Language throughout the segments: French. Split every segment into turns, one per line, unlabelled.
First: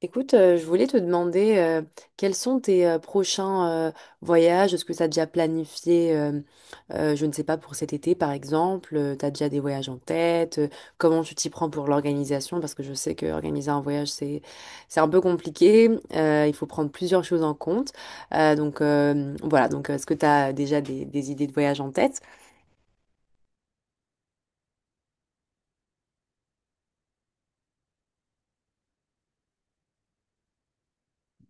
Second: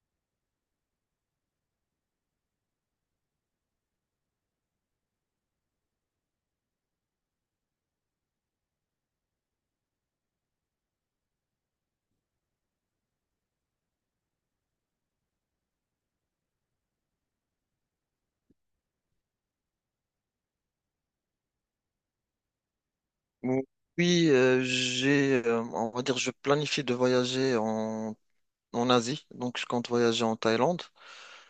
Écoute, je voulais te demander quels sont tes prochains voyages. Est-ce que tu as déjà planifié, je ne sais pas, pour cet été par exemple, tu as déjà des voyages en tête? Comment tu t'y prends pour l'organisation? Parce que je sais que organiser un voyage, c'est un peu compliqué. Il faut prendre plusieurs choses en compte. Voilà, donc est-ce que tu as déjà des idées de voyage en tête?
Ou- Oui, j'ai, on va dire, je planifie de voyager en Asie, donc je compte voyager en Thaïlande.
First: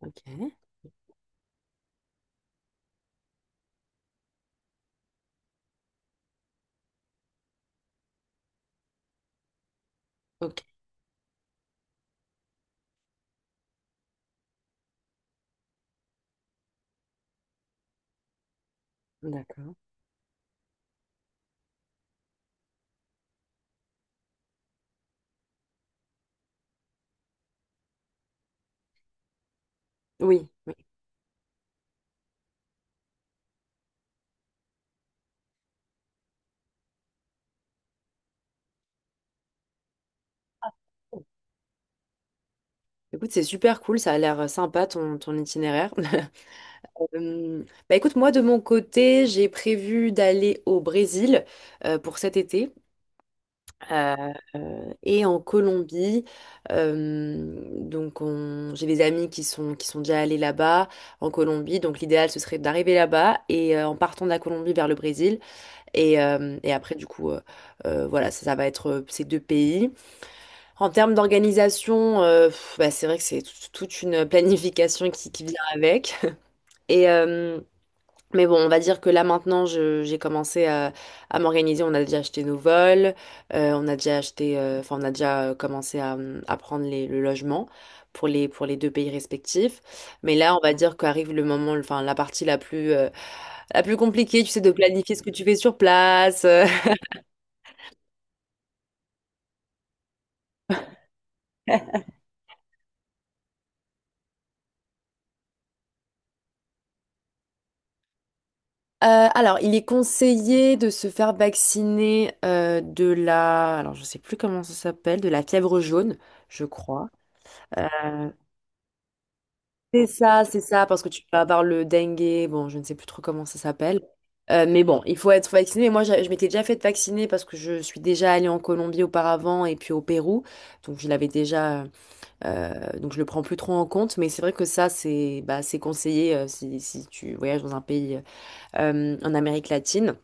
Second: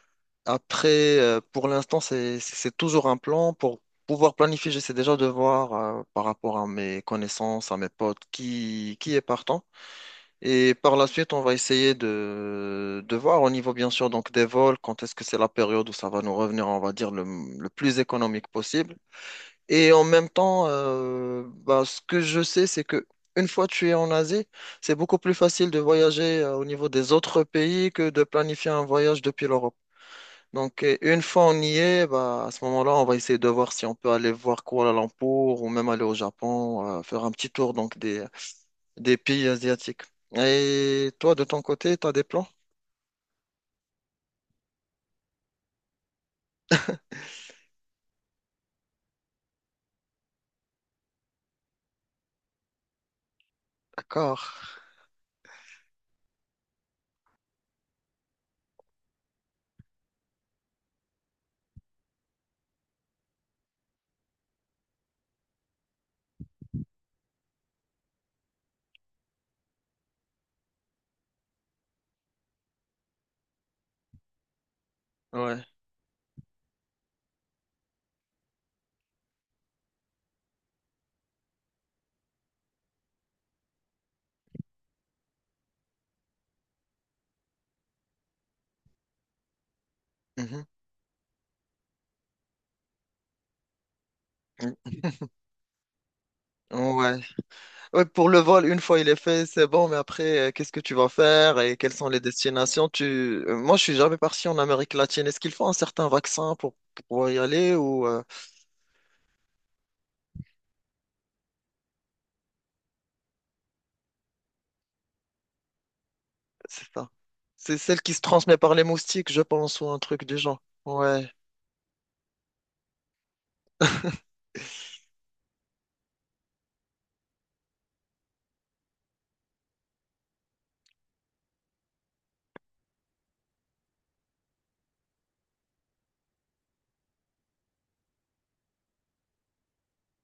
Ok,
Après, pour l'instant, c'est toujours un plan. Pour pouvoir planifier, j'essaie déjà de voir par rapport à mes connaissances, à mes potes, qui est partant.
ok,
Et par la suite, on va essayer de voir au niveau, bien sûr, donc des vols, quand est-ce que c'est la période où ça va nous revenir, on va dire, le plus économique possible.
d'accord.
Et en même temps, ce que je sais, c'est que une fois tu es en Asie, c'est beaucoup plus facile de voyager au niveau des autres pays que de planifier un voyage depuis l'Europe.
Oui, oui.
Donc, une fois on y est, bah, à ce moment-là, on va essayer de voir si on peut aller voir Kuala Lumpur ou même aller au Japon, faire un petit tour donc des pays asiatiques. Et toi, de ton côté, tu as des plans?
Écoute, c'est super cool, ça a l'air sympa ton itinéraire. Bah écoute, moi de mon côté, j'ai prévu d'aller au Brésil pour cet été euh,
D'accord.
et en Colombie. J'ai des amis qui sont déjà allés là-bas en Colombie. Donc l'idéal, ce serait d'arriver là-bas et en partant de la Colombie vers le Brésil. Et après, du coup, voilà, ça va être ces deux pays. En termes d'organisation, pff, bah, c'est vrai que c'est toute une planification qui vient
Ouais.
avec. Et, euh, mais bon, on va dire que là maintenant, j'ai commencé à m'organiser. On a déjà acheté nos vols, on a déjà acheté, enfin, on a déjà commencé à prendre le logement pour pour les deux pays respectifs. Mais là, on
Mhm.
va dire qu'arrive le moment, enfin, la partie la plus compliquée, tu sais, de planifier ce que tu fais sur place. Euh,
Mm. Ouais. Ouais, pour le vol, une fois il est fait, c'est bon, mais après, qu'est-ce que tu vas faire et quelles sont les destinations? Moi, je suis jamais parti en Amérique latine. Est-ce qu'il faut un certain vaccin pour pouvoir y aller ou
Euh, alors, il est conseillé de se faire vacciner alors je sais plus comment ça s'appelle, de la fièvre jaune, je
c'est
crois.
ça? C'est celle qui se
Euh,
transmet par les moustiques, je pense, ou un
C'est
truc du
ça, c'est
genre.
ça, parce que tu
Ouais.
peux avoir le dengue, bon, je ne sais plus trop comment ça s'appelle. Mais bon, il faut être vacciné. Et moi, je m'étais déjà fait vacciner parce que je suis déjà allée en Colombie auparavant et puis au Pérou. Donc, je l'avais déjà. Donc, je le prends plus trop en compte. Mais c'est vrai que ça, c'est bah, c'est conseillé si tu voyages dans un pays en Amérique latine.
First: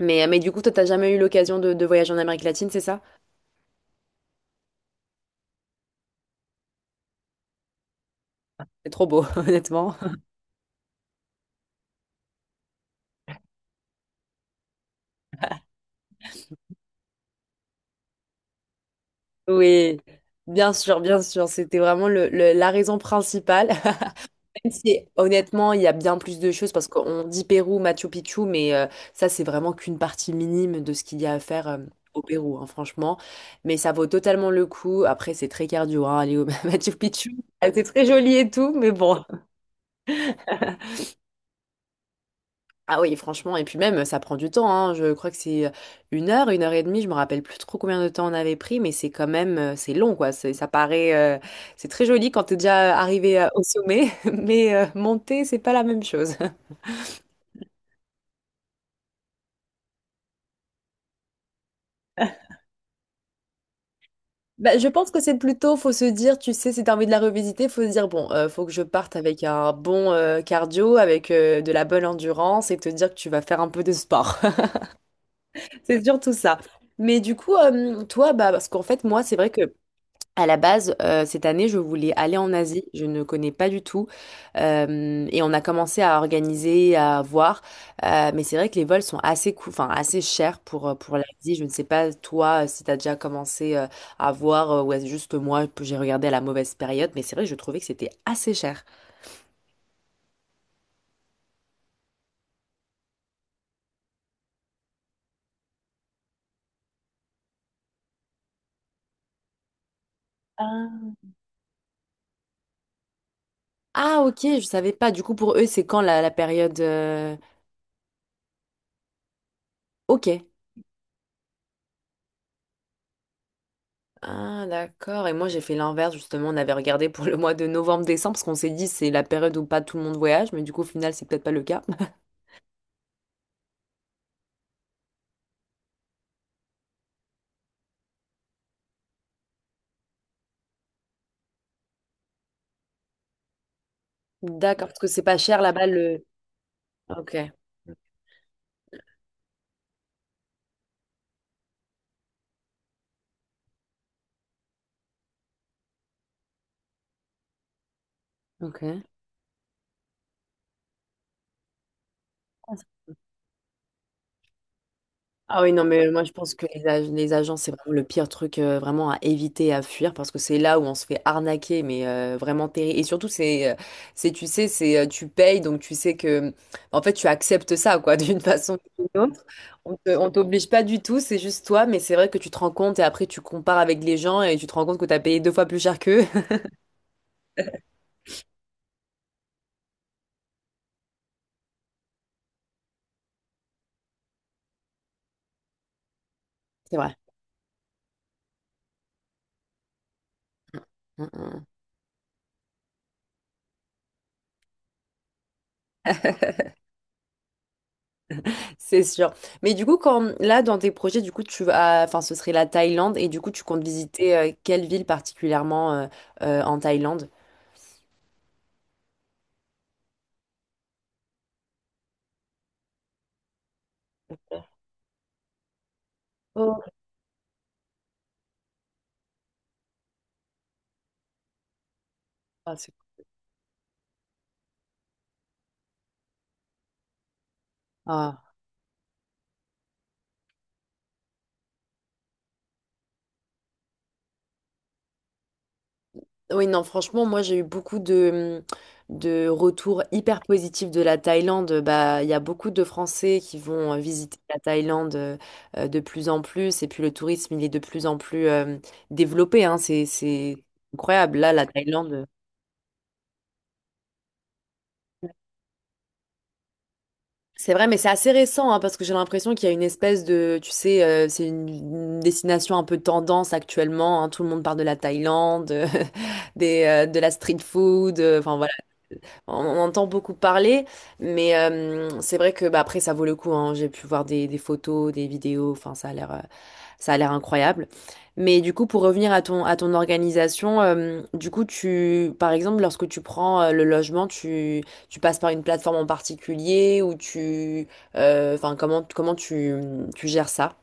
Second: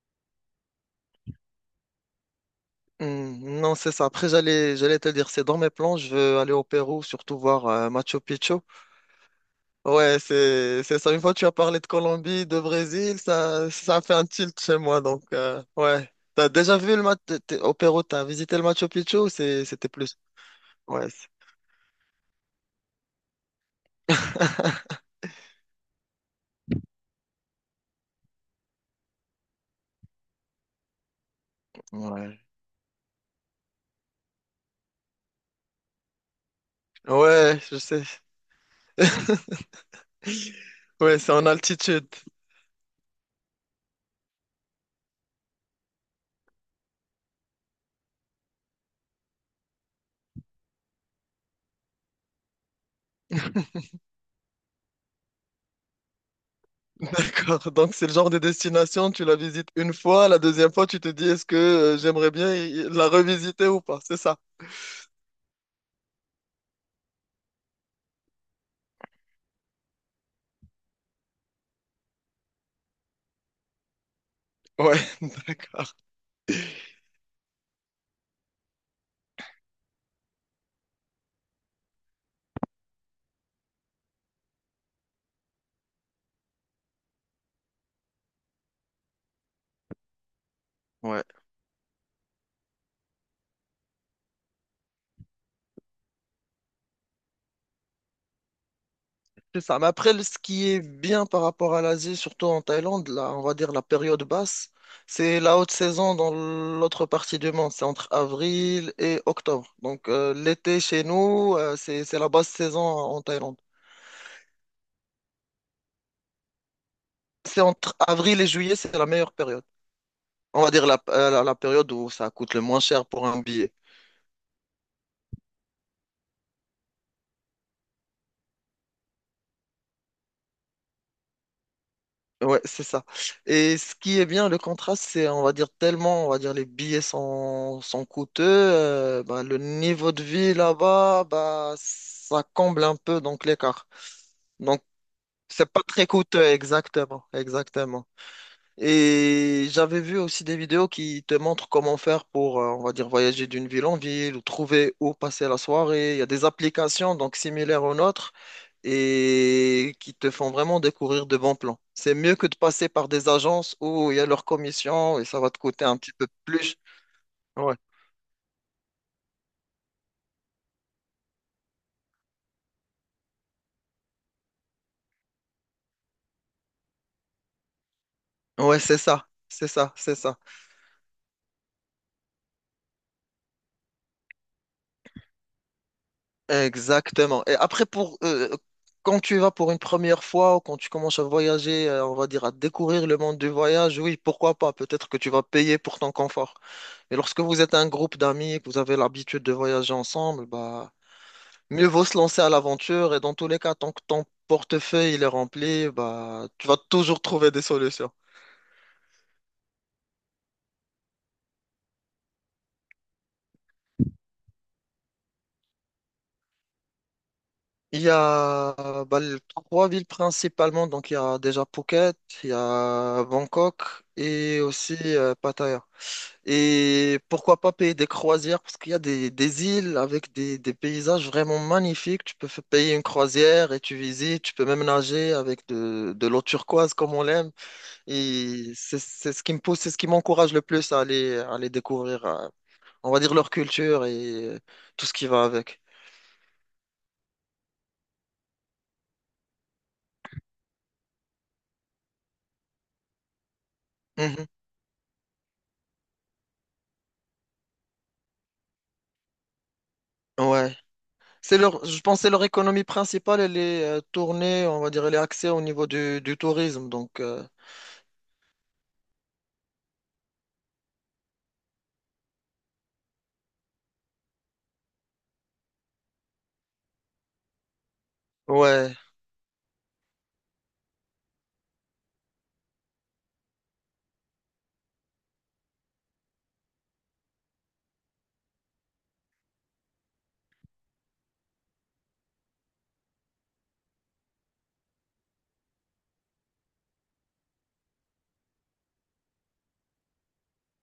Mais du coup, toi, t'as jamais eu l'occasion de voyager en Amérique latine, c'est ça?
Non, c'est ça. Après, j'allais te dire, c'est dans mes plans, je veux aller au Pérou, surtout voir Machu Picchu.
C'est trop beau, honnêtement.
Ouais, c'est ça. Une fois tu as parlé de Colombie, de Brésil, ça a fait un tilt chez moi. Donc ouais, t'as déjà vu le match t'es au Pérou, t'as visité le Machu Picchu ou c'était
Oui,
plus?
bien sûr,
Ouais,
bien
c'est-
sûr. C'était vraiment la raison principale. C'est- Honnêtement, il y a bien plus de choses parce qu'on dit Pérou, Machu Picchu, mais ça, c'est vraiment qu'une partie minime de ce qu'il y a à faire au
ouais,
Pérou, hein, franchement. Mais ça vaut totalement le coup. Après, c'est très cardio, hein, aller au Machu Picchu.
ouais,
Ah,
je
c'est
sais.
très joli et tout, mais bon.
Ouais, c'est en altitude.
Ah oui, franchement, et puis même, ça prend du temps, hein. Je crois que c'est une heure et demie, je me rappelle plus trop combien de temps on avait pris, mais c'est quand même, c'est long, quoi. C'est- Ça paraît, c'est très joli quand t'es déjà arrivé au sommet, mais monter, c'est pas la même chose.
D'accord. Donc c'est le genre de destination, tu la visites une fois, la deuxième fois, tu te dis est-ce que j'aimerais bien la revisiter ou pas? C'est ça.
Bah, je pense que c'est plutôt, faut se dire, tu sais, si t'as envie de la revisiter, faut se dire, bon, faut que je parte avec un bon cardio, avec de la bonne endurance et te dire que tu vas faire un peu de sport.
Ouais, d'accord.
C'est surtout ça. Mais du coup, toi, bah, parce qu'en fait, moi, c'est vrai que à la base, cette année, je voulais aller en Asie. Je ne connais pas du tout. Et on a commencé à organiser, à voir. Mais c'est vrai que les vols sont assez coûts, enfin, assez chers pour
Ouais.
l'Asie. Je ne sais pas, toi, si tu as déjà commencé à voir, ou est-ce juste que moi, que j'ai regardé à la mauvaise période. Mais c'est vrai que je trouvais que c'était assez cher.
C'est ça. Mais après, ce qui est bien par rapport à l'Asie, surtout en Thaïlande, là, on va dire la période basse, c'est la haute saison dans l'autre partie du monde. C'est entre avril et octobre. Donc, l'été chez
Ah.
nous, c'est la basse saison en Thaïlande.
Ah, ok, je savais pas. Du coup, pour eux, c'est quand la période...
C'est entre avril et juillet, c'est la meilleure période.
Ok.
On va dire la, la période où ça coûte le moins cher pour un billet.
Ah, d'accord. Et moi, j'ai fait l'inverse, justement. On avait regardé pour le mois de novembre-décembre, parce qu'on s'est dit c'est la période où pas tout le monde voyage, mais du coup, au final, c'est peut-être pas le cas.
Ouais, c'est ça. Et ce qui est bien, le contraste, c'est, on va dire, tellement, on va dire, les billets sont coûteux, le niveau de vie là-bas, bah, ça comble un peu donc l'écart. Donc,
D'accord, parce que c'est pas cher
c'est pas
là-bas
très
le.
coûteux, exactement,
Ok,
exactement. Et j'avais vu aussi des vidéos qui te montrent comment faire pour, on va dire, voyager d'une ville en ville ou trouver où passer la soirée. Il y a des applications donc similaires aux nôtres
ok.
et qui te font vraiment découvrir de bons plans. C'est mieux que de passer par des agences où il y a leur commission et ça va te
Ah oui, non,
coûter un
mais
petit
moi
peu
je pense que
plus.
les agents, c'est
Ouais,
vraiment le pire truc vraiment à éviter, à fuir, parce que c'est là où on se fait arnaquer, mais vraiment terrible. Et surtout, tu sais, tu payes, donc tu sais que, en fait, tu acceptes ça, quoi, d'une façon
ouais, c'est
ou d'une
ça,
autre.
c'est ça, c'est
On
ça.
t'oblige pas du tout, c'est juste toi, mais c'est vrai que tu te rends compte et après tu compares avec les gens et tu te rends compte que tu as payé deux fois plus cher qu'eux.
Exactement. Et après, pour quand tu vas pour une première fois ou quand tu commences à voyager, on va dire à découvrir le monde du voyage, oui, pourquoi pas? Peut-être que tu vas payer pour ton confort.
C'est vrai.
Mais lorsque vous êtes un groupe d'amis et que vous avez l'habitude de voyager ensemble, bah
Mm, mm, mm.
mieux vaut se lancer à l'aventure. Et dans tous les cas, tant que ton portefeuille il est rempli, bah tu vas toujours trouver des solutions.
C'est sûr. Mais du coup, quand là, dans tes projets, du coup, tu vas, enfin, ce serait la Thaïlande et du coup, tu comptes visiter quelle ville particulièrement en Thaïlande?
Il y a trois villes principalement, donc il y a déjà Phuket, il y a Bangkok et aussi Pattaya.
Oh.
Et pourquoi pas payer des croisières? Parce qu'il y a des îles avec des paysages vraiment magnifiques. Tu peux
Ah, c'est-
payer une croisière et tu visites. Tu peux même nager avec de l'eau turquoise comme on l'aime.
Ah.
Et c'est ce qui me pousse, c'est ce qui m'encourage le plus à à aller découvrir, on va dire, leur culture et tout ce qui va avec.
Oui, non, franchement, moi, j'ai eu beaucoup de retours hyper positifs de la Thaïlande. Bah, il y a beaucoup de Français qui vont visiter
Mhm.
la Thaïlande de plus en plus et puis le tourisme, il est de plus en plus développé, hein. C'est
Ouais.
incroyable. Là,
C'est
la
leur, je pense que
Thaïlande.
c'est leur économie principale. Elle est tournée, on va dire, elle est axée au niveau du tourisme. Donc,
C'est vrai, mais c'est assez récent, hein, parce que j'ai l'impression qu'il y a une espèce de, tu sais, c'est une destination un peu tendance actuellement, hein. Tout le monde parle de la Thaïlande, de la street food. Enfin voilà.
ouais.
On entend beaucoup parler, mais c'est vrai que bah, après ça vaut le coup, hein. J'ai pu voir des photos, des vidéos. Enfin, ça a l'air incroyable. Mais du coup, pour revenir à ton organisation, du coup, tu, par exemple, lorsque tu prends le logement, tu passes par une plateforme en particulier ou tu, enfin comment tu gères ça?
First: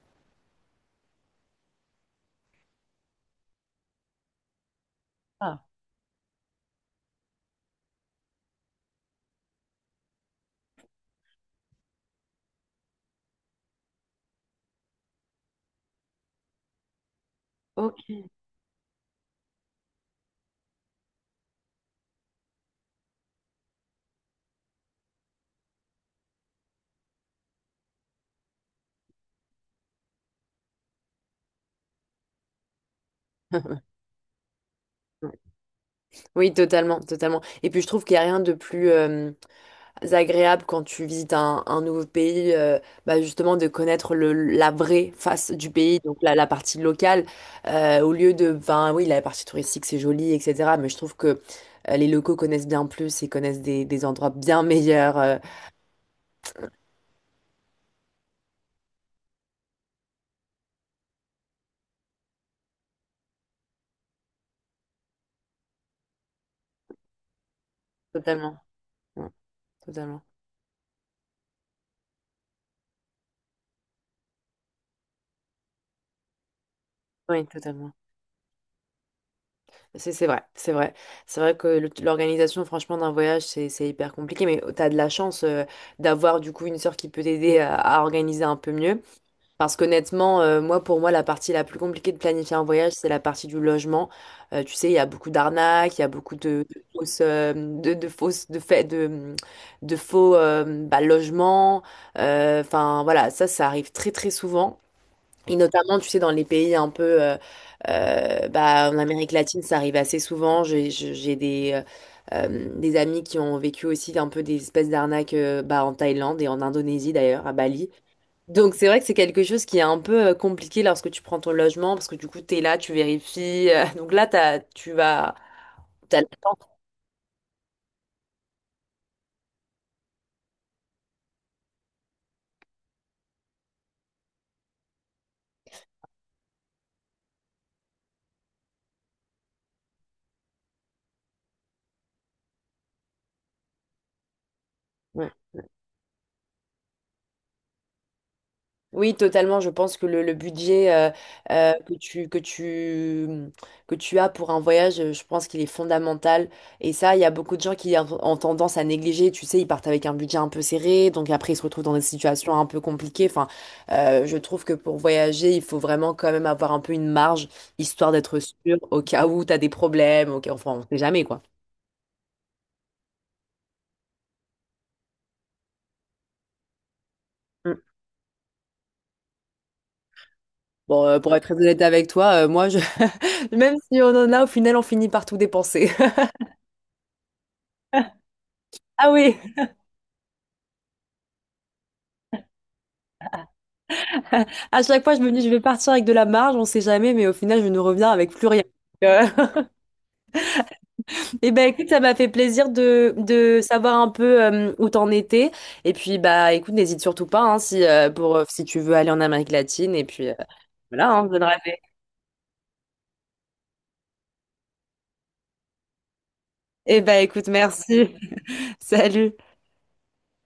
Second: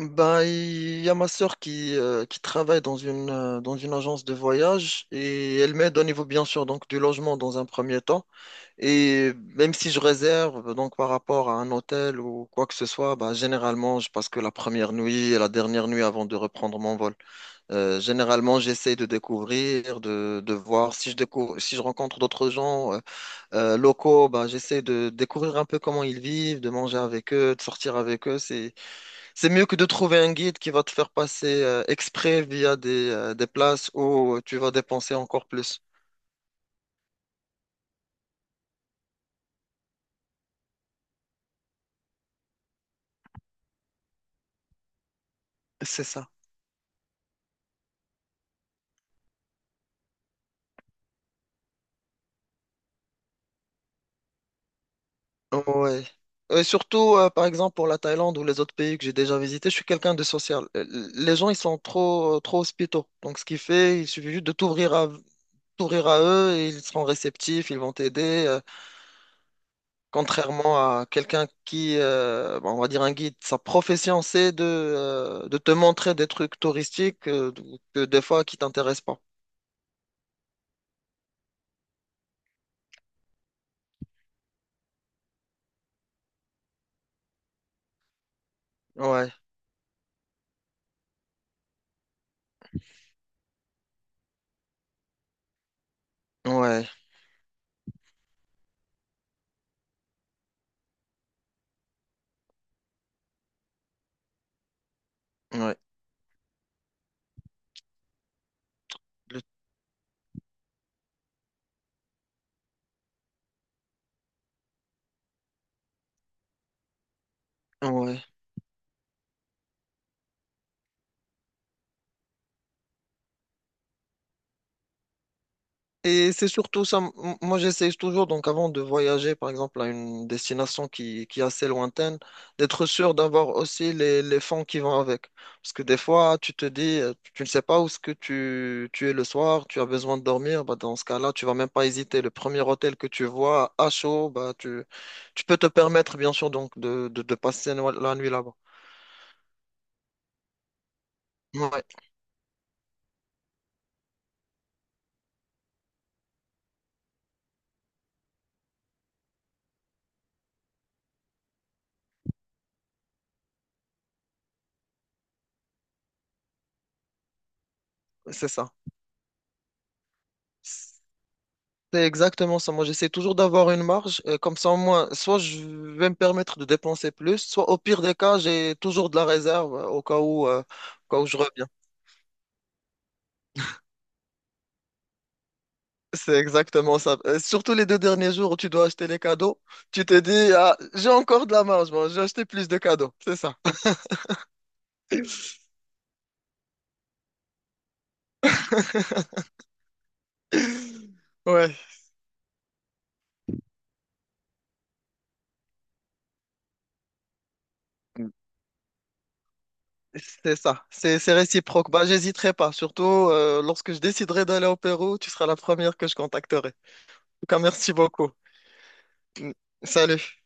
Ben, il y a ma sœur qui travaille dans dans une agence de voyage et
Ah,
elle m'aide au niveau, bien sûr, donc du logement dans un premier temps. Et même si je réserve, donc par rapport à un hôtel ou quoi que ce soit, ben, généralement, je passe que la première nuit et la dernière nuit avant de reprendre mon vol.
ok.
Généralement, j'essaie de découvrir, de voir si je découvre, si je rencontre d'autres gens locaux, ben, j'essaie de découvrir un peu comment ils vivent, de manger avec eux, de sortir avec eux. C'est mieux que de trouver un guide qui va te faire passer exprès via des places où tu vas dépenser encore plus.
Oui, totalement, totalement. Et puis je trouve qu'il n'y a rien de plus, agréable quand tu visites un nouveau pays, bah, justement de connaître la vraie face du pays,
C'est
donc
ça.
la partie locale, au lieu de, ben oui, la partie touristique c'est joli, etc. Mais je trouve que les locaux connaissent bien plus et connaissent des endroits bien meilleurs.
Ouais. Et surtout, par exemple, pour la Thaïlande ou les autres pays que j'ai déjà visités, je suis quelqu'un de social. Les gens, ils sont trop, trop hospitaux. Donc, ce qui fait, il suffit juste de t'ouvrir à, t'ouvrir à eux et ils seront réceptifs, ils vont t'aider.
Totalement. Ouais, totalement.
Contrairement à quelqu'un qui, bon, on va dire un guide, sa profession, c'est de te montrer des trucs touristiques
Oui, totalement.
que des fois qui t'intéressent pas.
C'est vrai, c'est vrai. C'est vrai que l'organisation, franchement, d'un voyage, c'est hyper compliqué, mais tu as de la chance d'avoir du coup une sœur qui peut t'aider à organiser un peu mieux.
Ouais,
Parce qu'honnêtement, moi, pour moi, la partie la plus compliquée de planifier un voyage, c'est la partie du logement. Tu sais, il y a beaucoup d'arnaques, il y a beaucoup de,
ouais,
de fausses, de faux bah, logements. Enfin, voilà, ça arrive très, très souvent. Et
ouais,
notamment, tu sais, dans les pays un peu, bah, en Amérique
le-
latine, ça arrive assez souvent. J'ai des amis qui ont vécu aussi un peu des espèces d'arnaques, bah, en Thaïlande et en Indonésie d'ailleurs, à Bali.
ouais.
Donc c'est vrai que c'est quelque chose qui est un peu compliqué lorsque tu prends ton logement parce que du coup t'es là, tu vérifies. Donc là t'as, tu vas, t'as le
Et c'est
temps.
surtout ça, moi j'essaie toujours, donc avant de voyager par exemple à une destination qui est assez lointaine, d'être sûr d'avoir aussi les fonds qui vont avec. Parce que des fois, tu te dis, tu ne sais pas où ce que tu es le soir, tu as besoin de dormir, bah, dans ce cas-là, tu vas même pas hésiter. Le premier hôtel que tu vois à chaud, tu peux te permettre bien sûr donc de passer la nuit là-bas.
Oui, totalement. Je pense que le budget
Ouais,
que tu, mmh, que tu as pour un voyage, je pense qu'il est fondamental. Et ça, il y a beaucoup de gens qui ont tendance à négliger. Tu sais, ils partent avec un budget un peu serré, donc après, ils se retrouvent dans des situations un peu compliquées. Enfin, je trouve que pour voyager, il faut vraiment quand même avoir un peu une marge, histoire d'être
c'est ça.
sûr au cas où tu as des problèmes. Enfin, on sait jamais, quoi.
C'est exactement ça. Moi, j'essaie toujours d'avoir une marge. Euh, comme ça, au moins, soit je vais me permettre de dépenser plus, soit
Mm.
au pire des cas, j'ai toujours de la réserve
Bon,
au cas où
pour
je
être très
reviens.
honnête avec toi, moi, je... même si on en a, au final, on finit par tout dépenser.
C'est exactement ça. Surtout les deux derniers jours où tu dois acheter
Ah
les
oui!
cadeaux, tu te dis, ah, j'ai encore de la marge, moi, j'ai acheté plus de cadeaux. C'est ça.
À chaque fois, je me dis, je vais partir avec de la marge, on sait jamais, mais au final, je ne reviens avec plus rien. Euh, eh ben
Ouais.
écoute, ça m'a fait plaisir de savoir un peu où t'en étais. Et puis bah écoute, n'hésite surtout pas hein, si pour si tu veux aller en Amérique latine. Et puis
C'est ça,
voilà,
c'est
hein, je
c'est
donnerai.
réciproque. Bah, j'hésiterai pas, surtout lorsque je déciderai d'aller au Pérou, tu seras la première que je contacterai. En
Eh ben
tout
écoute,
cas, merci
merci.
beaucoup.
Salut.
Salut.